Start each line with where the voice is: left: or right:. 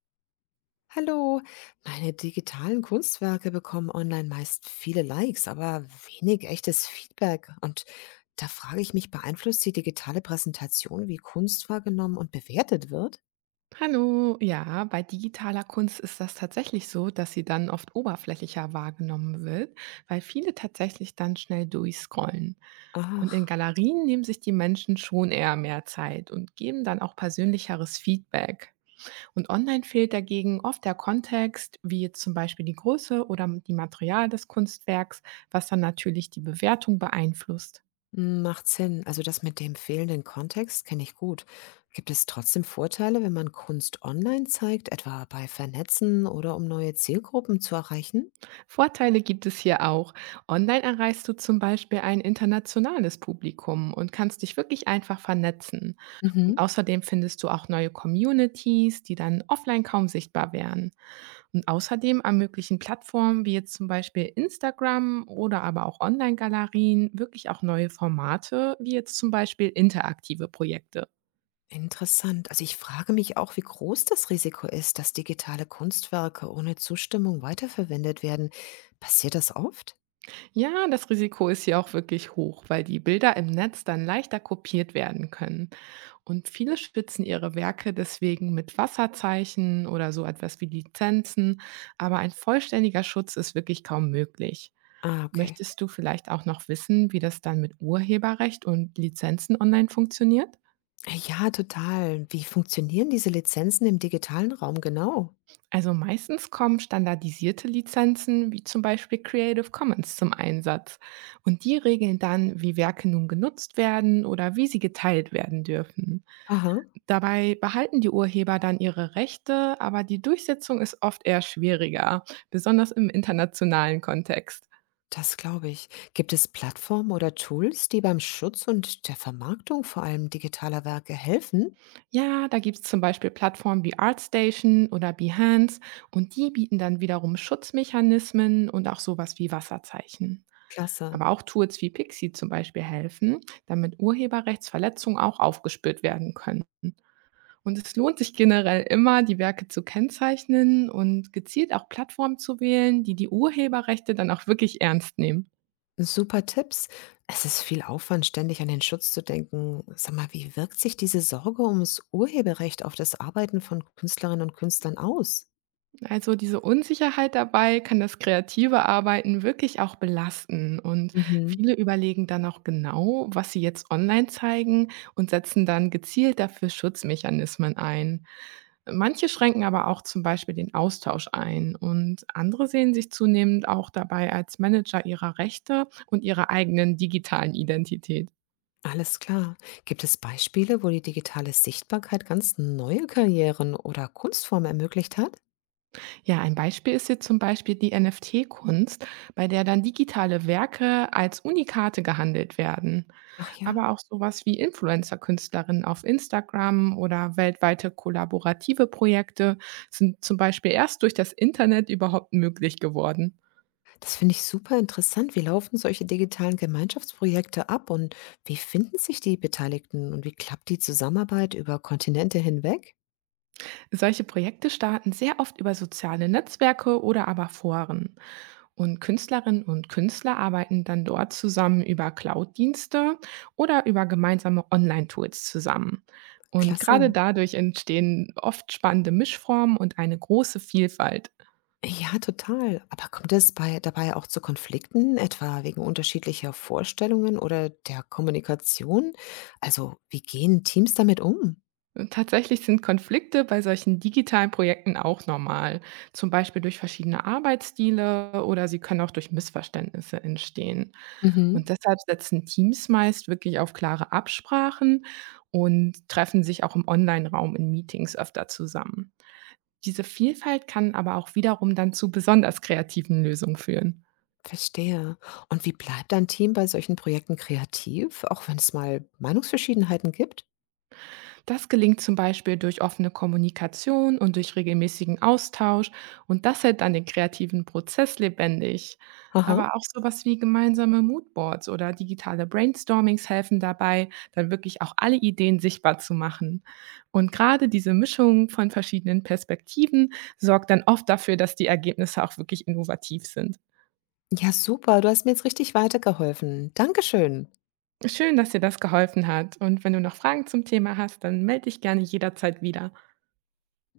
left: Hallo, meine digitalen Kunstwerke bekommen online meist viele Likes, aber wenig echtes Feedback. Und da frage ich mich, beeinflusst die digitale Präsentation, wie Kunst wahrgenommen und bewertet wird?
right: Hallo, ja, bei digitaler Kunst ist das tatsächlich so, dass sie dann oft oberflächlicher wahrgenommen wird, weil viele tatsächlich dann schnell durchscrollen. Und in
left: Ach,
right: Galerien nehmen sich die Menschen schon eher mehr Zeit und geben dann auch persönlicheres Feedback. Und online fehlt dagegen oft der Kontext, wie jetzt zum Beispiel die Größe oder die Material des Kunstwerks, was dann natürlich die Bewertung beeinflusst.
left: hm, macht Sinn. Also das mit dem fehlenden Kontext kenne ich gut. Gibt es trotzdem Vorteile, wenn man Kunst online zeigt, etwa bei Vernetzen oder um neue Zielgruppen zu erreichen?
right: Vorteile gibt es hier auch. Online erreichst du zum Beispiel ein internationales Publikum und kannst dich wirklich einfach vernetzen. Und
left: Mhm.
right: außerdem findest du auch neue Communities, die dann offline kaum sichtbar wären. Und außerdem ermöglichen Plattformen wie jetzt zum Beispiel Instagram oder aber auch Online-Galerien wirklich auch neue Formate, wie jetzt zum Beispiel interaktive Projekte.
left: Interessant. Also ich frage mich auch, wie groß das Risiko ist, dass digitale Kunstwerke ohne Zustimmung weiterverwendet werden. Passiert das oft?
right: Ja, das Risiko ist hier auch wirklich hoch, weil die Bilder im Netz dann leichter kopiert werden können. Und viele schützen ihre Werke deswegen mit Wasserzeichen oder so etwas wie Lizenzen, aber ein vollständiger Schutz ist wirklich kaum möglich.
left: Ah, okay.
right: Möchtest du vielleicht auch noch wissen, wie das dann mit Urheberrecht und Lizenzen online funktioniert?
left: Ja, total. Wie funktionieren diese Lizenzen im digitalen Raum genau?
right: Also meistens kommen standardisierte Lizenzen wie zum Beispiel Creative Commons zum Einsatz und die regeln dann, wie Werke nun genutzt werden oder wie sie geteilt werden dürfen.
left: Aha,
right: Dabei behalten die Urheber dann ihre Rechte, aber die Durchsetzung ist oft eher schwieriger, besonders im internationalen Kontext.
left: das glaube ich. Gibt es Plattformen oder Tools, die beim Schutz und der Vermarktung vor allem digitaler Werke helfen?
right: Ja, da gibt es zum Beispiel Plattformen wie ArtStation oder Behance und die bieten dann wiederum Schutzmechanismen und auch sowas wie Wasserzeichen.
left: Klasse.
right: Aber auch Tools wie Pixie zum Beispiel helfen, damit Urheberrechtsverletzungen auch aufgespürt werden können. Und es lohnt sich generell immer, die Werke zu kennzeichnen und gezielt auch Plattformen zu wählen, die die Urheberrechte dann auch wirklich ernst nehmen.
left: Super Tipps. Es ist viel Aufwand, ständig an den Schutz zu denken. Sag mal, wie wirkt sich diese Sorge ums Urheberrecht auf das Arbeiten von Künstlerinnen und Künstlern aus?
right: Also diese Unsicherheit dabei kann das kreative Arbeiten wirklich auch belasten. Und
left: Mhm.
right: viele überlegen dann auch genau, was sie jetzt online zeigen, und setzen dann gezielt dafür Schutzmechanismen ein. Manche schränken aber auch zum Beispiel den Austausch ein und andere sehen sich zunehmend auch dabei als Manager ihrer Rechte und ihrer eigenen digitalen Identität.
left: Alles klar. Gibt es Beispiele, wo die digitale Sichtbarkeit ganz neue Karrieren oder Kunstformen ermöglicht hat?
right: Ja, ein Beispiel ist jetzt zum Beispiel die NFT-Kunst, bei der dann digitale Werke als Unikate gehandelt werden.
left: Ach ja,
right: Aber auch sowas wie Influencer-Künstlerinnen auf Instagram oder weltweite kollaborative Projekte sind zum Beispiel erst durch das Internet überhaupt möglich geworden.
left: das finde ich super interessant. Wie laufen solche digitalen Gemeinschaftsprojekte ab und wie finden sich die Beteiligten und wie klappt die Zusammenarbeit über Kontinente hinweg?
right: Solche Projekte starten sehr oft über soziale Netzwerke oder aber Foren. Und Künstlerinnen und Künstler arbeiten dann dort zusammen über Cloud-Dienste oder über gemeinsame Online-Tools zusammen. Und
left: Klasse.
right: gerade dadurch entstehen oft spannende Mischformen und eine große Vielfalt.
left: Ja, total. Aber kommt es bei dabei auch zu Konflikten, etwa wegen unterschiedlicher Vorstellungen oder der Kommunikation? Also, wie gehen Teams damit um?
right: Und tatsächlich sind Konflikte bei solchen digitalen Projekten auch normal, zum Beispiel durch verschiedene Arbeitsstile, oder sie können auch durch Missverständnisse entstehen. Und
left: Mhm.
right: deshalb setzen Teams meist wirklich auf klare Absprachen und treffen sich auch im Online-Raum in Meetings öfter zusammen. Diese Vielfalt kann aber auch wiederum dann zu besonders kreativen Lösungen führen.
left: Verstehe. Und wie bleibt ein Team bei solchen Projekten kreativ, auch wenn es mal Meinungsverschiedenheiten gibt?
right: Das gelingt zum Beispiel durch offene Kommunikation und durch regelmäßigen Austausch, und das hält dann den kreativen Prozess lebendig.
left: Aha.
right: Aber auch sowas wie gemeinsame Moodboards oder digitale Brainstormings helfen dabei, dann wirklich auch alle Ideen sichtbar zu machen. Und gerade diese Mischung von verschiedenen Perspektiven sorgt dann oft dafür, dass die Ergebnisse auch wirklich innovativ sind.
left: Ja, super. Du hast mir jetzt richtig weitergeholfen. Dankeschön.
right: Schön, dass dir das geholfen hat. Und wenn du noch Fragen zum Thema hast, dann melde dich gerne jederzeit wieder.